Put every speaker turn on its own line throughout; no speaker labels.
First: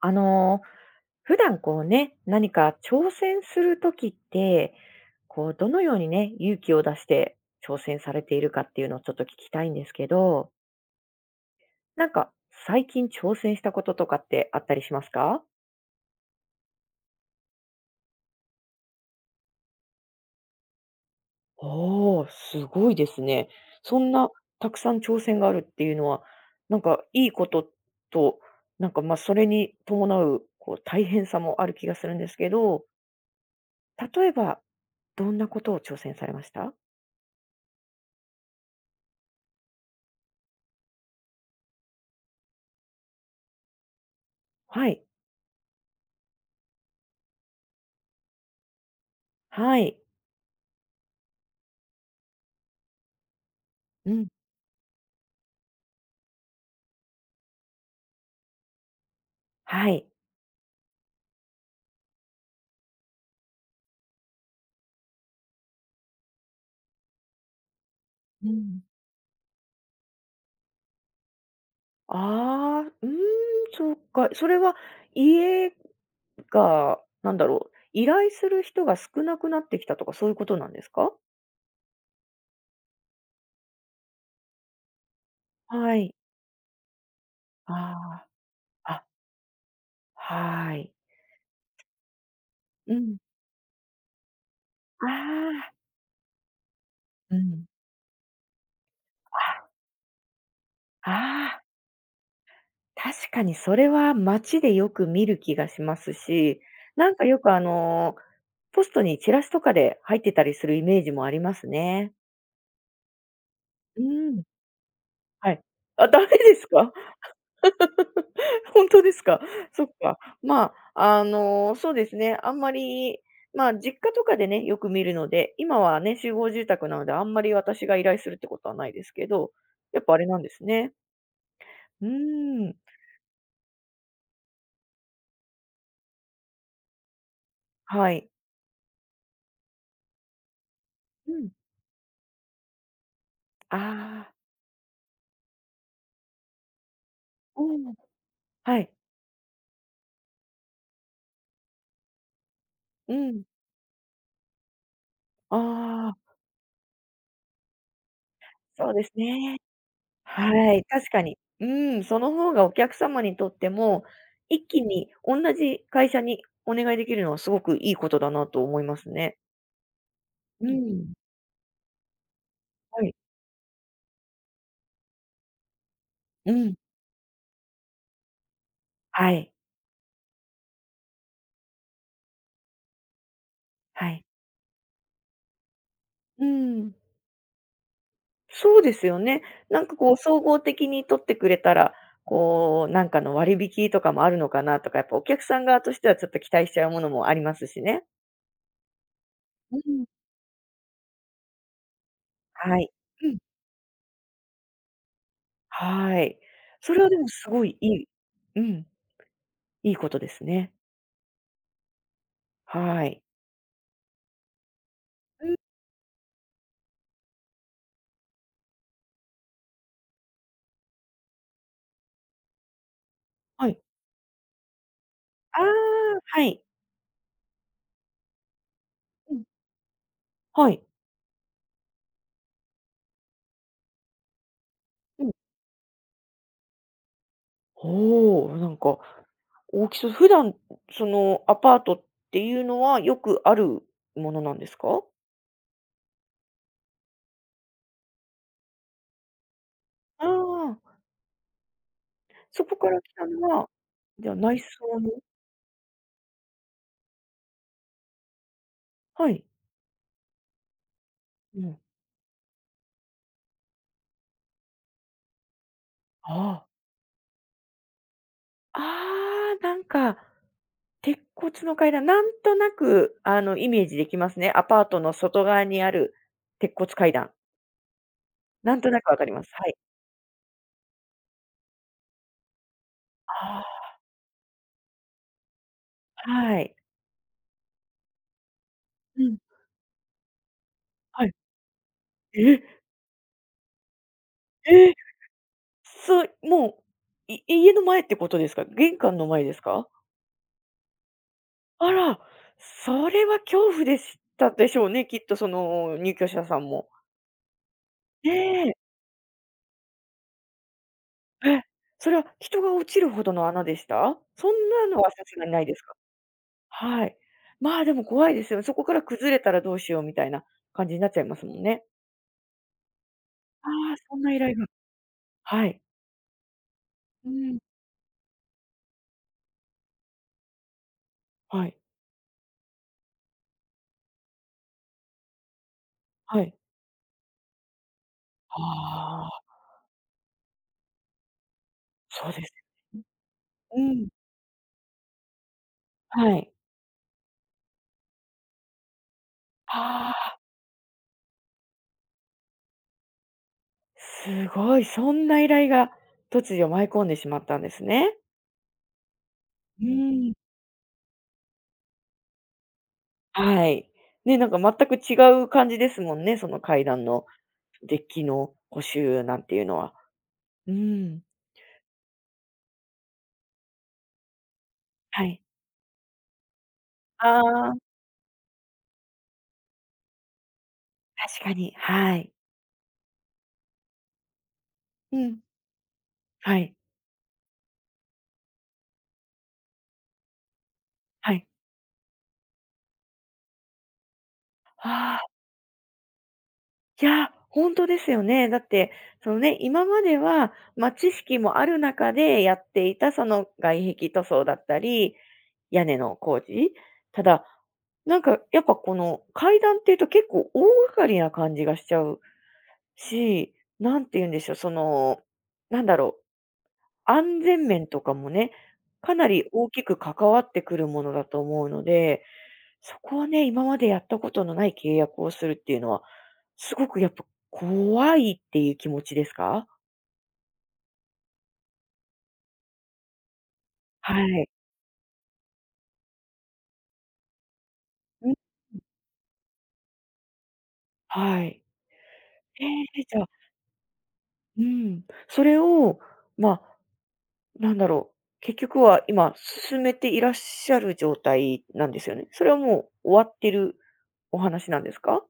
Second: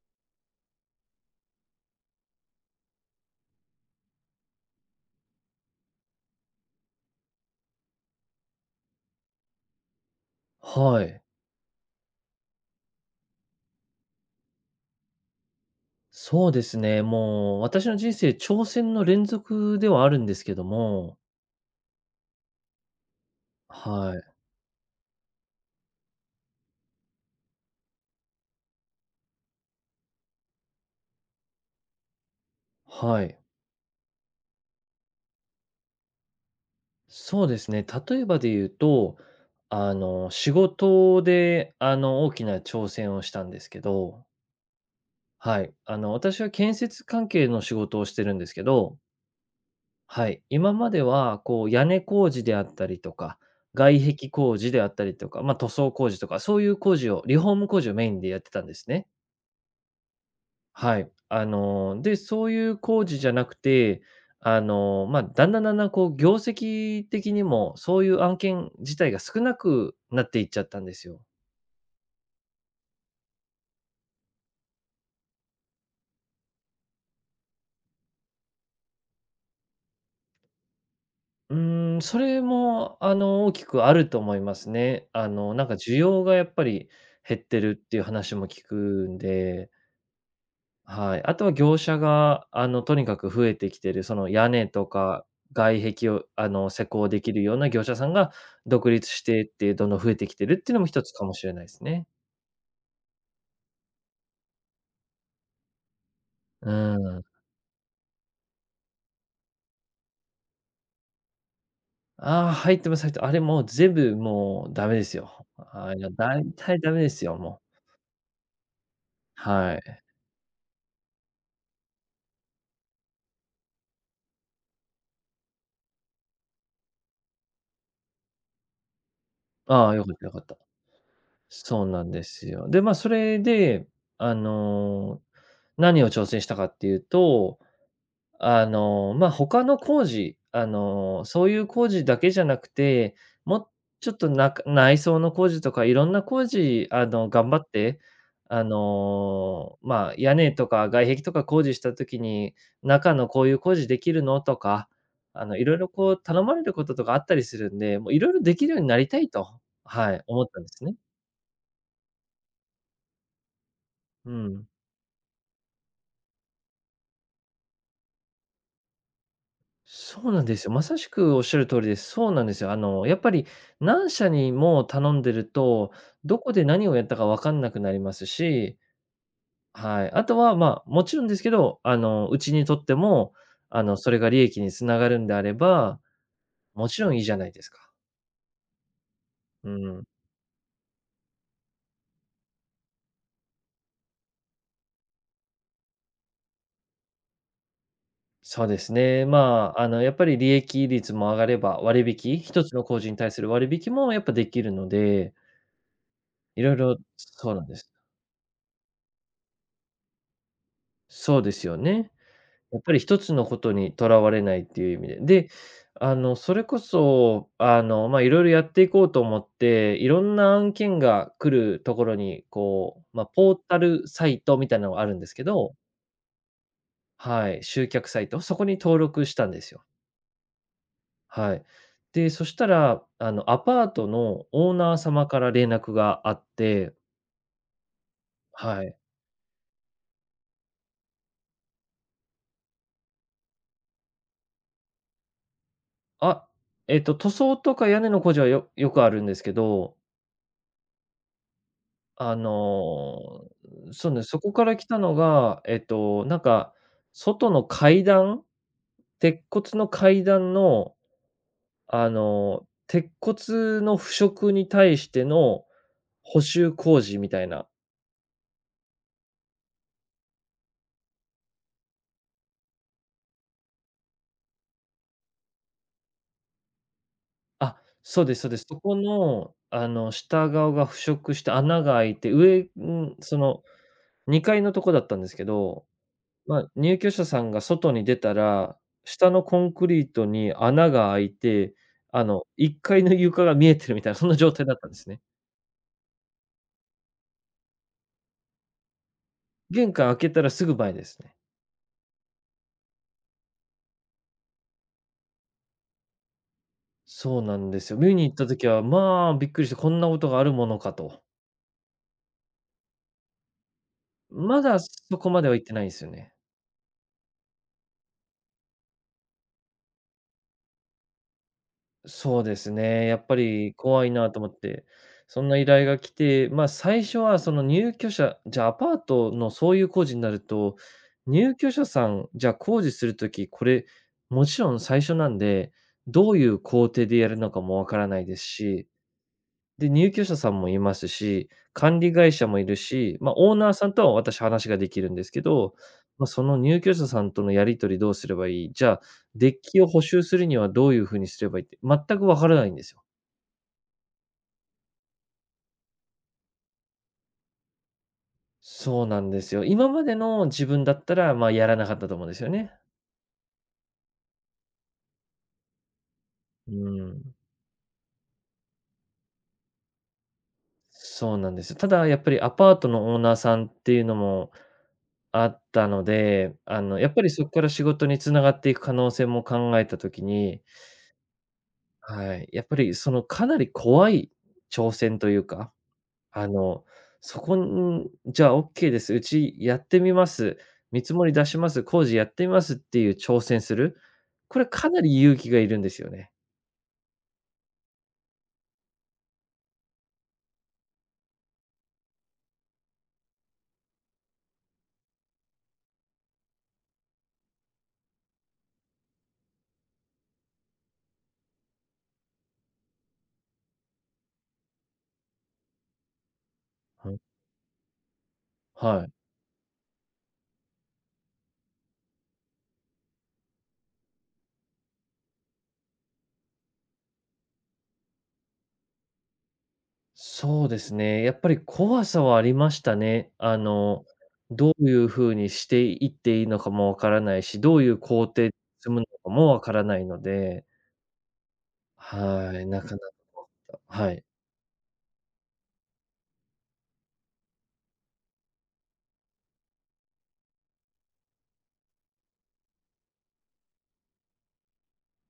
あの、普段こうね、何か挑戦するときって、こうどのようにね、勇気を出して挑戦されているかっていうのをちょっと聞きたいんですけど、
はい。
なんか最近挑戦したこととかってあったりしますか？
そうですね。もう私の人生、挑戦の連続ではあるんですけども、
おーすごいですね。そん
はい。
なたくさん挑戦があるっていうのは、なんかいいことと、なんか、ま、それに伴うこう大変さもある気がするんですけど、
はい。
例えばどんなことを挑戦されました？
そうですね。例えばで言うと、仕事で、大きな挑戦をしたんですけど、
はい。
はい。私は建設関係の仕事をしてるんですけど、
はい。
はい。今までは、こう、屋根工事であったりとか、外
うん。
壁工事であったりとか、まあ、塗装工事とか、そういう工事を、リフォーム工事をメインでやってたんですね。
はい。
はい。で、そういう工事じゃなくて、まあ、だんだんこう業績的にも、そういう案
う
件
ん。
自体が少なくなっていっちゃったんですよ。
ああ、うーん、そっか。それは家が、なんだろう、依頼する人が少なくなってきたとか、そういうことなんですか？
うーん、それも大きくあると思いますね。なんか
は
需
い。
要がやっぱり減ってる
あ
っていう話も聞く
あ、あ、
んで、
はい。
はい。あとは業者が、
う
とに
ん。
かく増えてきてる、その屋根と
あ
か
あ。
外壁を、施工でき
う
るよう
ん。
な業者さんが独立してって、どんどん増えてきてるっていうのも一
あ、
つかもしれな
ああ、
いですね。
確かにそれは街でよく見る気がしますし、
う
なんか
ん。
よくポストにチラシとかで入ってたりするイメージもありますね。
ああ、入ってます、入ってます、あれもう全
う
部
ん。
もうダメですよ。
はい。
ああ、い
あ、
や、
ダメ
大
です
体
か？
ダメですよ、もう。
本当ですか？
は
そっ
い。
か。まあ、そうですね、あんまり、まあ、実家とかでね、よく見るので、今はね、集合住宅なので、あんまり私が依頼するってことはないですけど、
ああ、
やっ
良か
ぱ
っ
あれ
た良
な
か
ん
っ
で
た。
すね。
そうな
うー
んですよ。
ん、
で、まあ、それで、あの、何を挑戦したかっていうと、
はい。
まあ、他の工事、
う
そ
ん。
ういう工事だけじゃなくて、もう
あ
ちょっと
あ、
なか内装の工事とかいろんな工事、頑張
う
っ
ん、
て、
はい。
まあ、屋根とか外壁とか工事した時に、
う
中の
ん。
こういう工事できるの？とか、いろいろこ
あ
う
あ、
頼まれることとかあったりするんで、もういろいろできるように
そう
な
で
り
す
たいと、
ね。
はい、思ったんで
はい、
すね。
確かに。うん、その方がお客様にとっても、
う
一
ん。
気に同じ会社にお願いできるのはすごくいいことだなと思いますね。
そうなんです
う
よ。まさし
ん、
くおっしゃる通りです。そうなんですよ。
はい。
やっぱり何社にも頼んでると、ど
う
こで
ん。
何をやったかわかんなくなりますし、
はい、
はい。あとは、まあ、もちろんですけど、うちにとっても、
は
それ
い。
が利益につながるんであれば、
う
も
ん。
ちろんいいじゃないですか。
そうですよね。
う
なんか
ん。
こう総合的に取ってくれたら、こうなんかの割引とかもあるのかなとか、やっぱお客さん側としてはちょっと期待しちゃうものもありますしね。
そうですね。ま
う
あ、
ん。
やっぱり利益率も上がれば割引、一つ
は
の
い。
工事に
う
対
ん。
する割引もやっぱできるので、
はい。
いろい
そ
ろ、
れはでもす
そうな
ご
んで
い
す。
いい。うん。いいことですね。
そうですよね。やっぱり
は
一
い。
つのことにとらわれないっていう意味で。
う
で、
ん、
それこそ、まあ、いろいろやっていこうと思って、いろんな案件が来るところに、こう、まあ、ポー
は
タ
い。
ルサイトみたいなのがあるんですけ
ああ、
ど、
はい。
はい、集客サイト、そこに登録
う
し
ん。
たんですよ。
はい。
はい。で、そしたら、アパートのオーナー
う
様
ん。
から連絡があって、
おお、なん
はい。
か大きそう。普段、そのアパートっていうのはよくあるものなんですか？
あ、えっと、塗装とか屋根の工事はよくあるんですけど、
ああ、
あ
そこから来たの
の、
は、
そうね、
じゃあ
そこ
内
から来た
装の。
のが、えっと、なんか、外の階段、
は
鉄
い。
骨の階段の、
うん。
鉄骨の腐食に対しての
あ
補
あ。
修工事みたいな。
ああ、なんか、鉄骨の階段、なんとなくあのイメージできますね。アパートの外側にある鉄骨階段。
あ、そうですそうです。
なん
そ
と
こ
なくわかります。
の、
はい。
下側が腐食して穴が開いて、上、ん、その
あ
2階のとこだったんですけど、
あ、は
まあ、
い。
入居者さんが外に出たら、
う
下
ん、
のコンクリートに穴が
は
開
い。
いて、
え、
1階の床が見えてるみたいな、そんな状態だった
え
ん
え、
ですね。
そう、もう、家の前ってことですか？玄関の前ですか？
玄関開けたらすぐ前ですね。
あら、それは恐怖でしたでしょうね、きっとその入居者さんも。
そうなんですよ。見に行った時
ねえ、
は、まあ、びっくりして、こんなことがあるものかと。
え、それは人が落ちるほどの穴でした？そ
ま
ん
だ
な
そ
のはさ
こ
す
ま
が
で
に
は
な
行っ
い
て
です
ないんで
か？
すよね。
はい。まあ、でも怖いですよね。そこから崩れたらどうしようみたいな感じになっちゃいますもんね。
そうですね、やっぱ
あ
り
あ、
怖い
そん
な
な依
と思
頼
っ
が。
て、そんな依
はい。
頼が来て、まあ、最初
う
はそ
ん。
の入居者じゃあ、アパートのそういう工事になると、入
は
居
い、
者さん、じゃあ、工事するときこれ、もちろん最初なんで、どう
は
い
い。
う工程でやるのかもわからないですし、
ああ、
で、入居者さんもいますし、管理
そう
会
で
社
す。
もいるし、まあ、オーナー
う
さんと
ん、
は私話ができるんですけど、まあ、
は
そ
い。
の入居者さんとのやり取りどうすればいい、じゃあ、デッキを補
あ
修す
あ、
るにはどういう風にすればいいって、全く分からないんですよ。
すごい、そんな依頼が突如舞い込んでしまったんですね。
そうなんですよ。
う
今まで
ん。
の自分だったら、まあ、やらなかったと思うんですよね。
はい。ね、なんか全く違う感じですもんね、その
う
階段の
ん。
デッキの補修なんていうのは。うん。
そうなんですよ。ただやっぱりアパートのオーナーさんっていうのも
はい。
あったので、やっぱ
あ
りそこから仕
あ、
事に繋がっていく可能性も考えた時に、
確かに、はい。
はい。やっぱりそのかなり怖い挑
う
戦とい
ん。
うか、あ
はい、
の、そこにじゃあオッケーです。うちやってみます。見積も
は
り出
い。
します。工事やってみますっていう挑戦する。これかな
あ
り勇
あ、
気がいるんですよね。
いや、本当ですよね。だって、そのね、今までは、まあ、知識もある中でやっていたその外壁塗装だったり、屋根の工事。ただ、なんかやっぱこの階段っていうと結構大掛かりな感じがしちゃうし、なんて言うんでしょう、その、なんだろ
う
う、
ん、
安全面とかもね、
はい。
かなり大きく関わってくるものだと思うので、そこはね、今までやったことのない契約をするっていうのは、すごくやっぱ怖いっていう気持ちですか？
そうですね。やっぱり怖さはありましたね。
はい。
どういう風にしていっていいのかもわからないし、どういう工
ん、
程積むのかもわからないので、
はい。
は
え
い、な
え、
かな
じゃあ、
か。はい。
うん、それを、まあ、なんだろう、結局は今進めていらっしゃる状態なんですよね？それはもう終わってるお話なんですか？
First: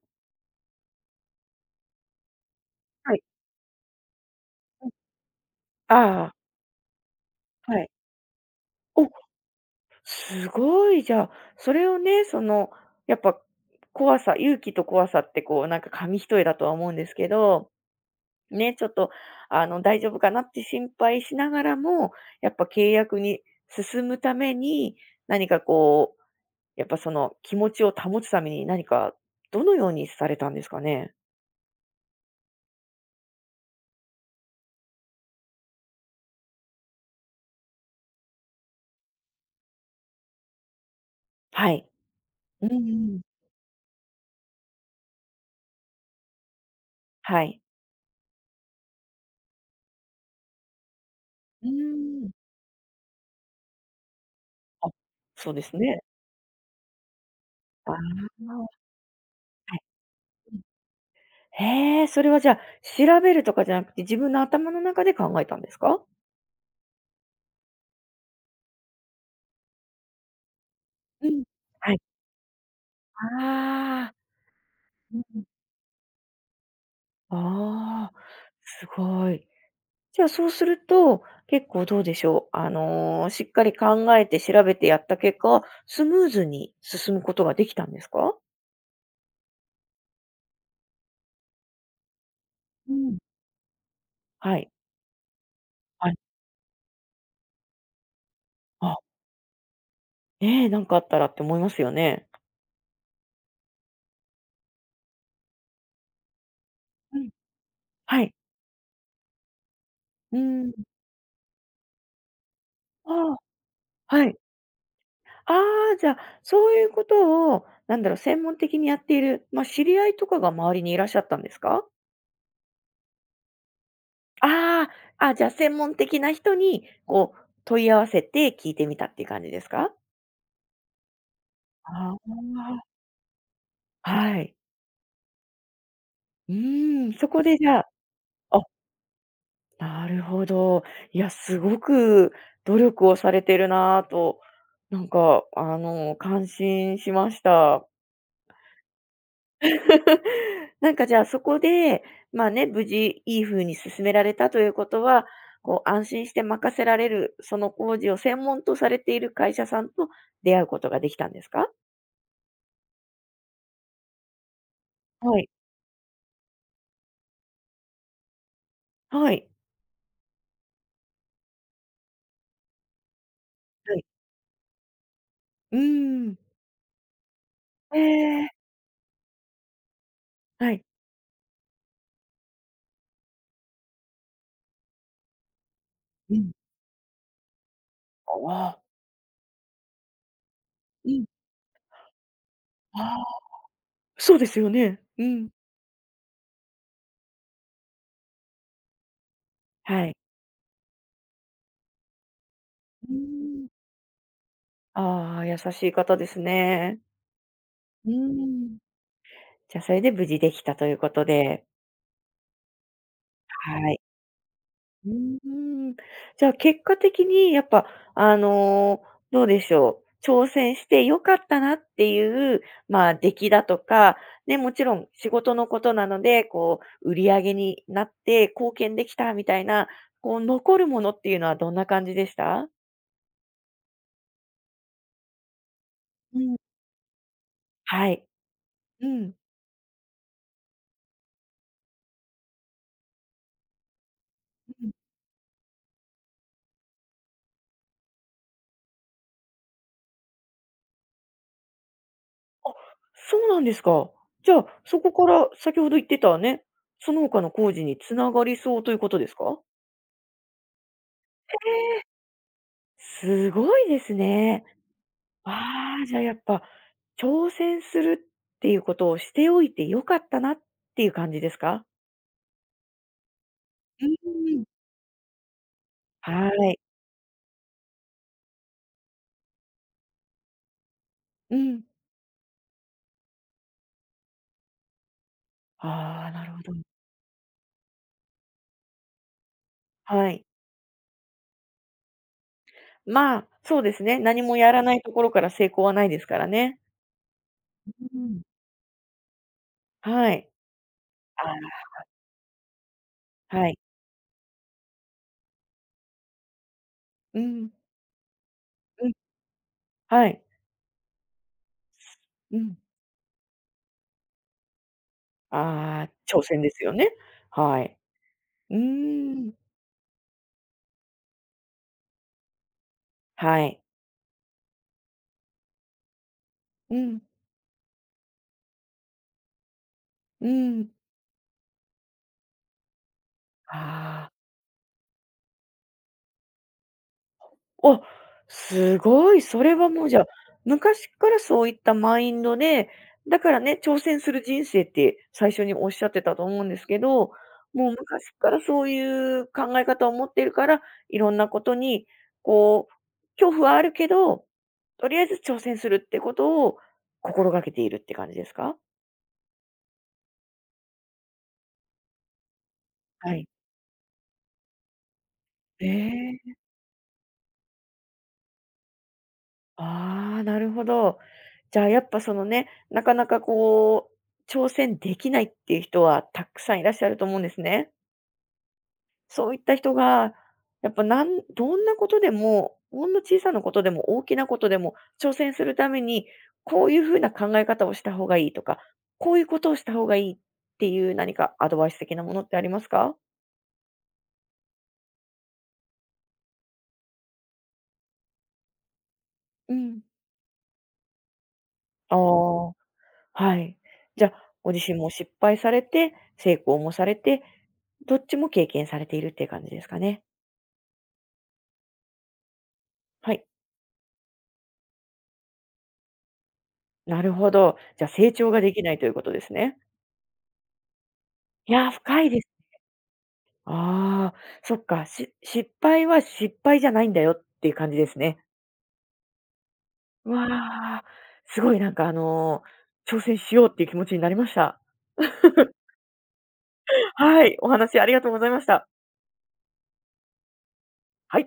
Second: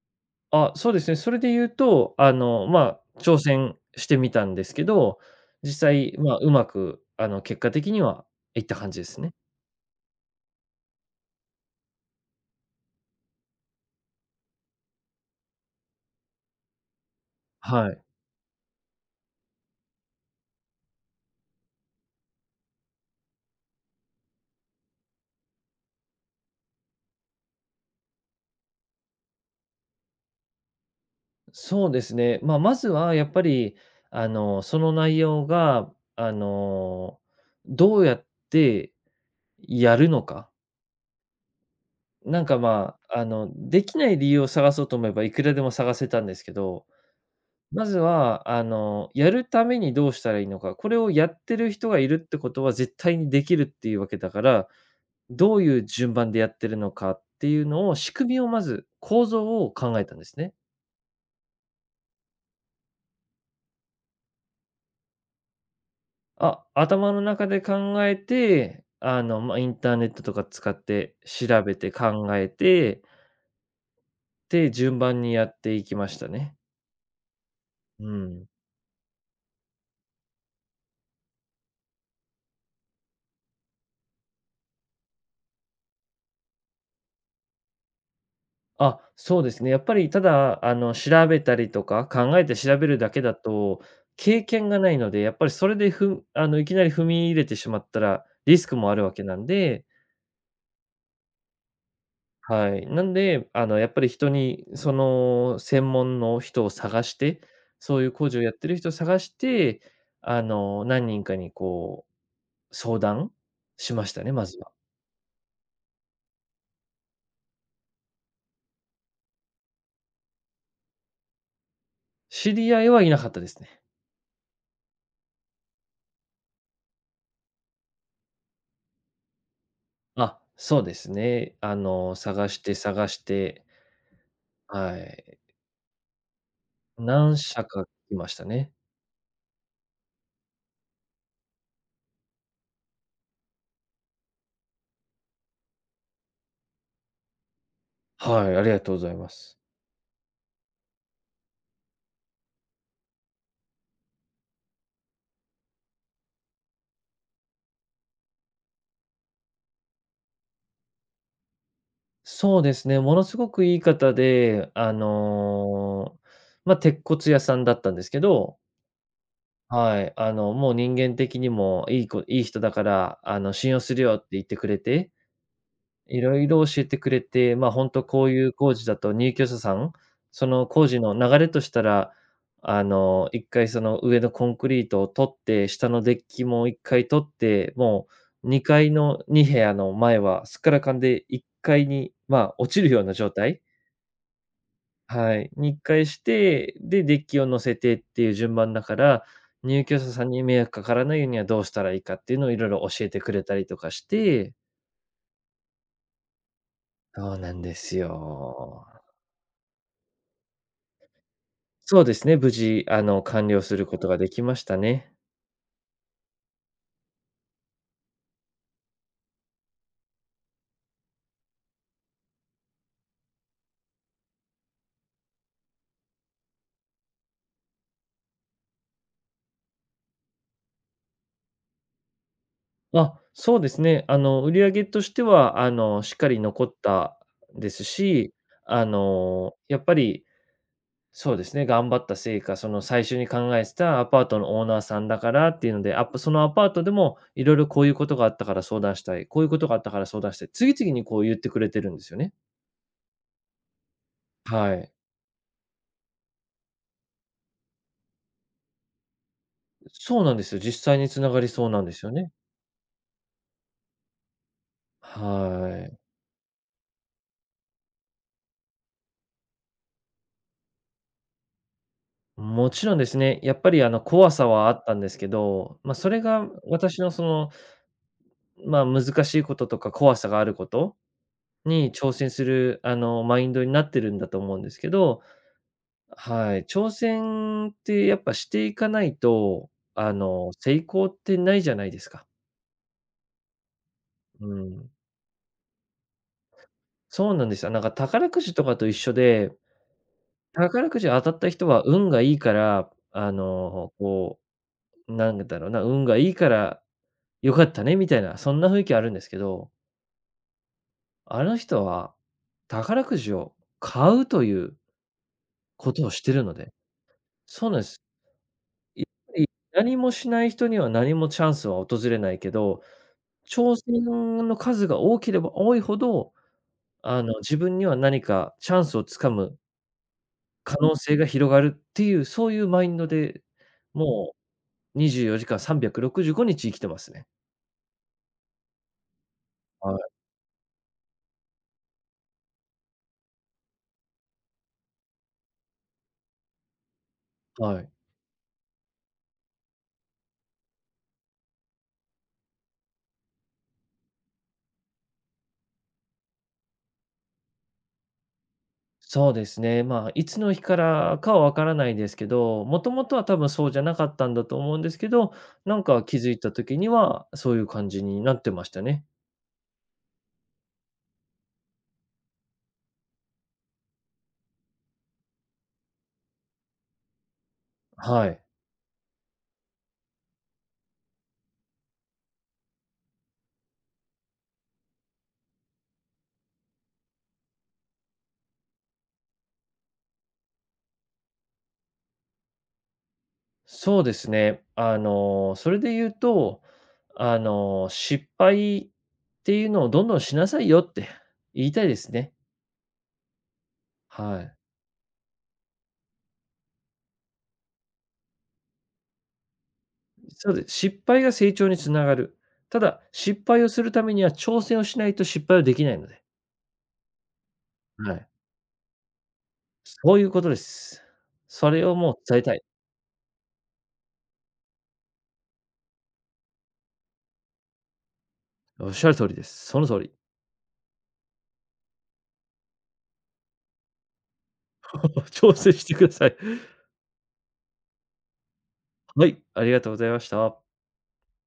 あ、そうですね。それで言うと、ま
は
あ、
い。
挑戦してみたんですけど、実際、
あ
ま
あ、
あ、うまく、結果
はい。
的にはいった感じで
お、
すね。
すごい。じゃあ、それをね、その、やっぱ勇気と怖さってこう、なんか紙一重だとは思うんですけど、
はい。
ね、ちょっと、大丈夫かなって心配しながらも、やっぱ契約に進むために、何かこう、やっぱその気持ちを保つために何か、どのようにされたんですかね？
そうですね。まあ、まずはやっぱり、その内容が、あの、どうやってやるのか。
はい。
なんか、
うんう
まあ、
ん。
できない理由を探そうと思えばいくらでも探せたんですけど、
はい。
まずは、やるためにどうしたらいいのか、これをやって
うー
る人がいるっ
ん。
てことは絶対にできるっていうわけだから、
あ、そう
ど
で
う
す
いう
ね。
順番でやってるのかっていうの
あ
を、
あ、
仕組みをま
は
ず、構造を考
い。
えたんですね。
へえ、それはじゃあ、調べるとかじゃなくて、自分の頭の中で考えたんですか？
あ、頭の中で考えて、ま、インターネットとか使って
うん。
調べ
は
て
い。
考えて、
あ、
で、順
う
番に
うん。
やっていきましたね。う
あ。ああ、
ん。
すごい。じゃあ、そうすると、結構どうでしょう、しっかり考えて調べてやった結果、スムーズに進むことができたんですか？
あ、そうですね。やっぱりただ、調べたりとか、考えて調べ
う
るだ
ん。
けだと、経
は
験
い。
がないので、やっぱりそれでふ
はい。
ん、いきなり踏み入れてしまったら、リスクも
あ、
あるわけなんで、
ねえ、なんかあったらって思いますよね。
はい。なんで、やっぱり人に、その、専門の人を探し
うん。
て、そういう
は
工
い。
事をやってる人を探して、
うーん。
何人かにこう、相
あ
談
あ、
しました
は
ね、
い。
まずは。
ああ、じゃあ、そういうことを、なんだろう、専門的にやっている、まあ、知り合いとかが周りにいらっしゃったんですか？
知り合いはいなかったですね。
ああ、あ、じゃあ、専門的な人に、こう、問い合わせて聞いてみたっていう感じですか？
あ、そうですね。
あ
探して探して、
あ、はい。
はい。
うーん、そ
何
こで
社
じゃあ
か来ました
あ、
ね。
なるほど。いや、すごく努力をされてるなぁと、なんか、感心しました。
はい、ありがとうございます。
なんかじゃあそこで、まあね、無事いい風に進められたということは、こう安心して任せられる、その工事を専門とされている会社さんと出会うことができたんですか？
そうですね、ものすごくいい方で、
はい。
まあ、鉄骨屋さんだったんですけど、
はい。
はい、もう人間的にもいい人だから、信用
は
する
い。
よって言ってくれて、
う
い
ーん。
ろいろ教えてくれて、まあ、本
え
当こうい
え、
う工事だと入居者さん、その
はい。
工事の流れとしたら、1回その上のコンクリートを取って、下のデッ
う
キ
ん。
も1回取って、も
あ
う2
あ。
階の2部屋の前はすっからかん
うん。
で1階に、まあ、落ちるよ
あ
うな
あ。
状態
そうですよね。う
は
ん。
い、に1回して、で、デッキを乗せてっていう順番だから、入居
は
者
い。
さんに迷惑かからないようにはどうしたらいいかっていうのをいろいろ教え
うー
てくれた
ん。
りとかして、
ああ、優しい方ですね。
そうなんです
うーん。
よ。
じゃあ、それで無事できたということで、
そうですね、無事、完了する
は
こ
い。
とができました
う
ね。
ーん。じゃあ結果的にやっぱ、あの、どうでしょう、挑戦して良かったなっていう、まあ、出来だとか、ね、もちろん仕事のことなので、こう、売り上げになって貢献できたみたいな、こう、残るものっていうのはどんな感じでした？
あ、そうですね。売り上げとしては、しっか
う
り
ん。
残ったです
はい。
し、
うん。
やっぱり、そうですね、頑張った成果、その、最初に考えてたアパートのオーナー
うん。
さんだからっていうので、アップそのアパートでもいろいろこういうことがあったから相談したい、こういうことがあったから相談したい、次々にこう言ってくれてるんですよね。
そうなんですか。じゃあ、
はい。
そこから先ほど言ってたね、その他の工事に繋がりそうということですか？
そうなんですよ。実際につながりそうなんですよね。
すごいですね。
は
あ
い。
あ、じゃあやっぱ、挑戦するっていうことをしておいて良かったなっていう感じですか？
もちろんですね、やっぱりあの
う
怖さ
ーん。
はあったんですけど、まあ、それが
はい。
私のその、まあ、難しいこととか怖さがあること
うん。
に挑戦するあのマインドになってるんだと思うんですけど、
ああ、なる
は
ほ
い、
ど。
挑戦ってやっぱしていかないと、あ
はい。
の成功ってないじゃないですか。
まあ、そうですね、何
う
もやら
ん。
ないところから成功はないですからね。
そうなんですよ。なんか
うー
宝く
ん。
じとかと一緒で、
はい。
宝くじ当たっ
あ
た人は運がいいから、あ
あ、はい。
のこう、なんだろうな、運がいいから
う
良か
ん。
ったねみたいな、そんな雰囲気あ
う
る
ん、
んですけど、
はい。
あの人は
うん。
宝くじを買うということ
あ
を
あ、
して
挑
るの
戦で
で、
すよね。
そうなん
は
で
い。
す。
うー
やっぱり
ん。
何もしない人には何もチャンスは訪れないけど、
は
挑
い。
戦の数が多ければ多いほど、
うん、
自分には何かチャンスをつかむ
う
可
ん。
能性が広がるっていう、そういうマインドで、
あ
も
あ。
う24時間365日生きてますね。
あ、すごい。それはもう
は
じゃあ、昔からそういったマインドで、だからね、挑戦する人生って最初におっしゃってたと思うんですけど、
い、は
もう
い。
昔からそういう考え方を持っているから、いろんなことに、こう、恐怖はあるけど、とりあえず挑戦するってことを心がけているって感じですか？
そうですね。まあ、いつの日からかはわからないですけど、もともとは
は
多
い。
分そうじゃなかったんだと思うんですけど、なん
え
か気づいた
え。
時には、そういう感じになってましたね。
ああ、なるほど。じゃあやっぱそのね、なかなかこう、挑戦できないっていう人はたくさんいらっしゃると思うんですね。
はい。
そういった人が、やっぱどんなことでも、ほんの小さなことでも大きなことでも挑戦するために、こういうふうな考え方をした方がいいとか、こういうことをした方がいいっていう何かアドバイス的なものってありますか？
そうですね。それで言うと、失敗っていう
う
のを
ん。
どんどんしなさいよって言いたいです
あ
ね。
あ、はい。じゃ
は
あ、
い。
ご自身も失敗されて、成功もされて、どっちも経験されているっていう感じですかね。
そうです。失敗が成長につながる。ただ、
は
失
い。
敗をするためには挑戦をしないと失敗はできないので。
なるほど。じゃ、
はい。
成長ができないということですね。
そういうことです。そ
い
れ
やー、
をもう
深い
伝
で
え
す。
たい。
ああ、そっか、失敗は失敗じゃないんだよっていう感じですね。
おっしゃる通りです。その通り。
わあ、すごいなんか挑戦しようっていう気持ちになりました。
挑戦してください。
はい、お話ありがとうございました。
はい、ありがとうございました。
はい。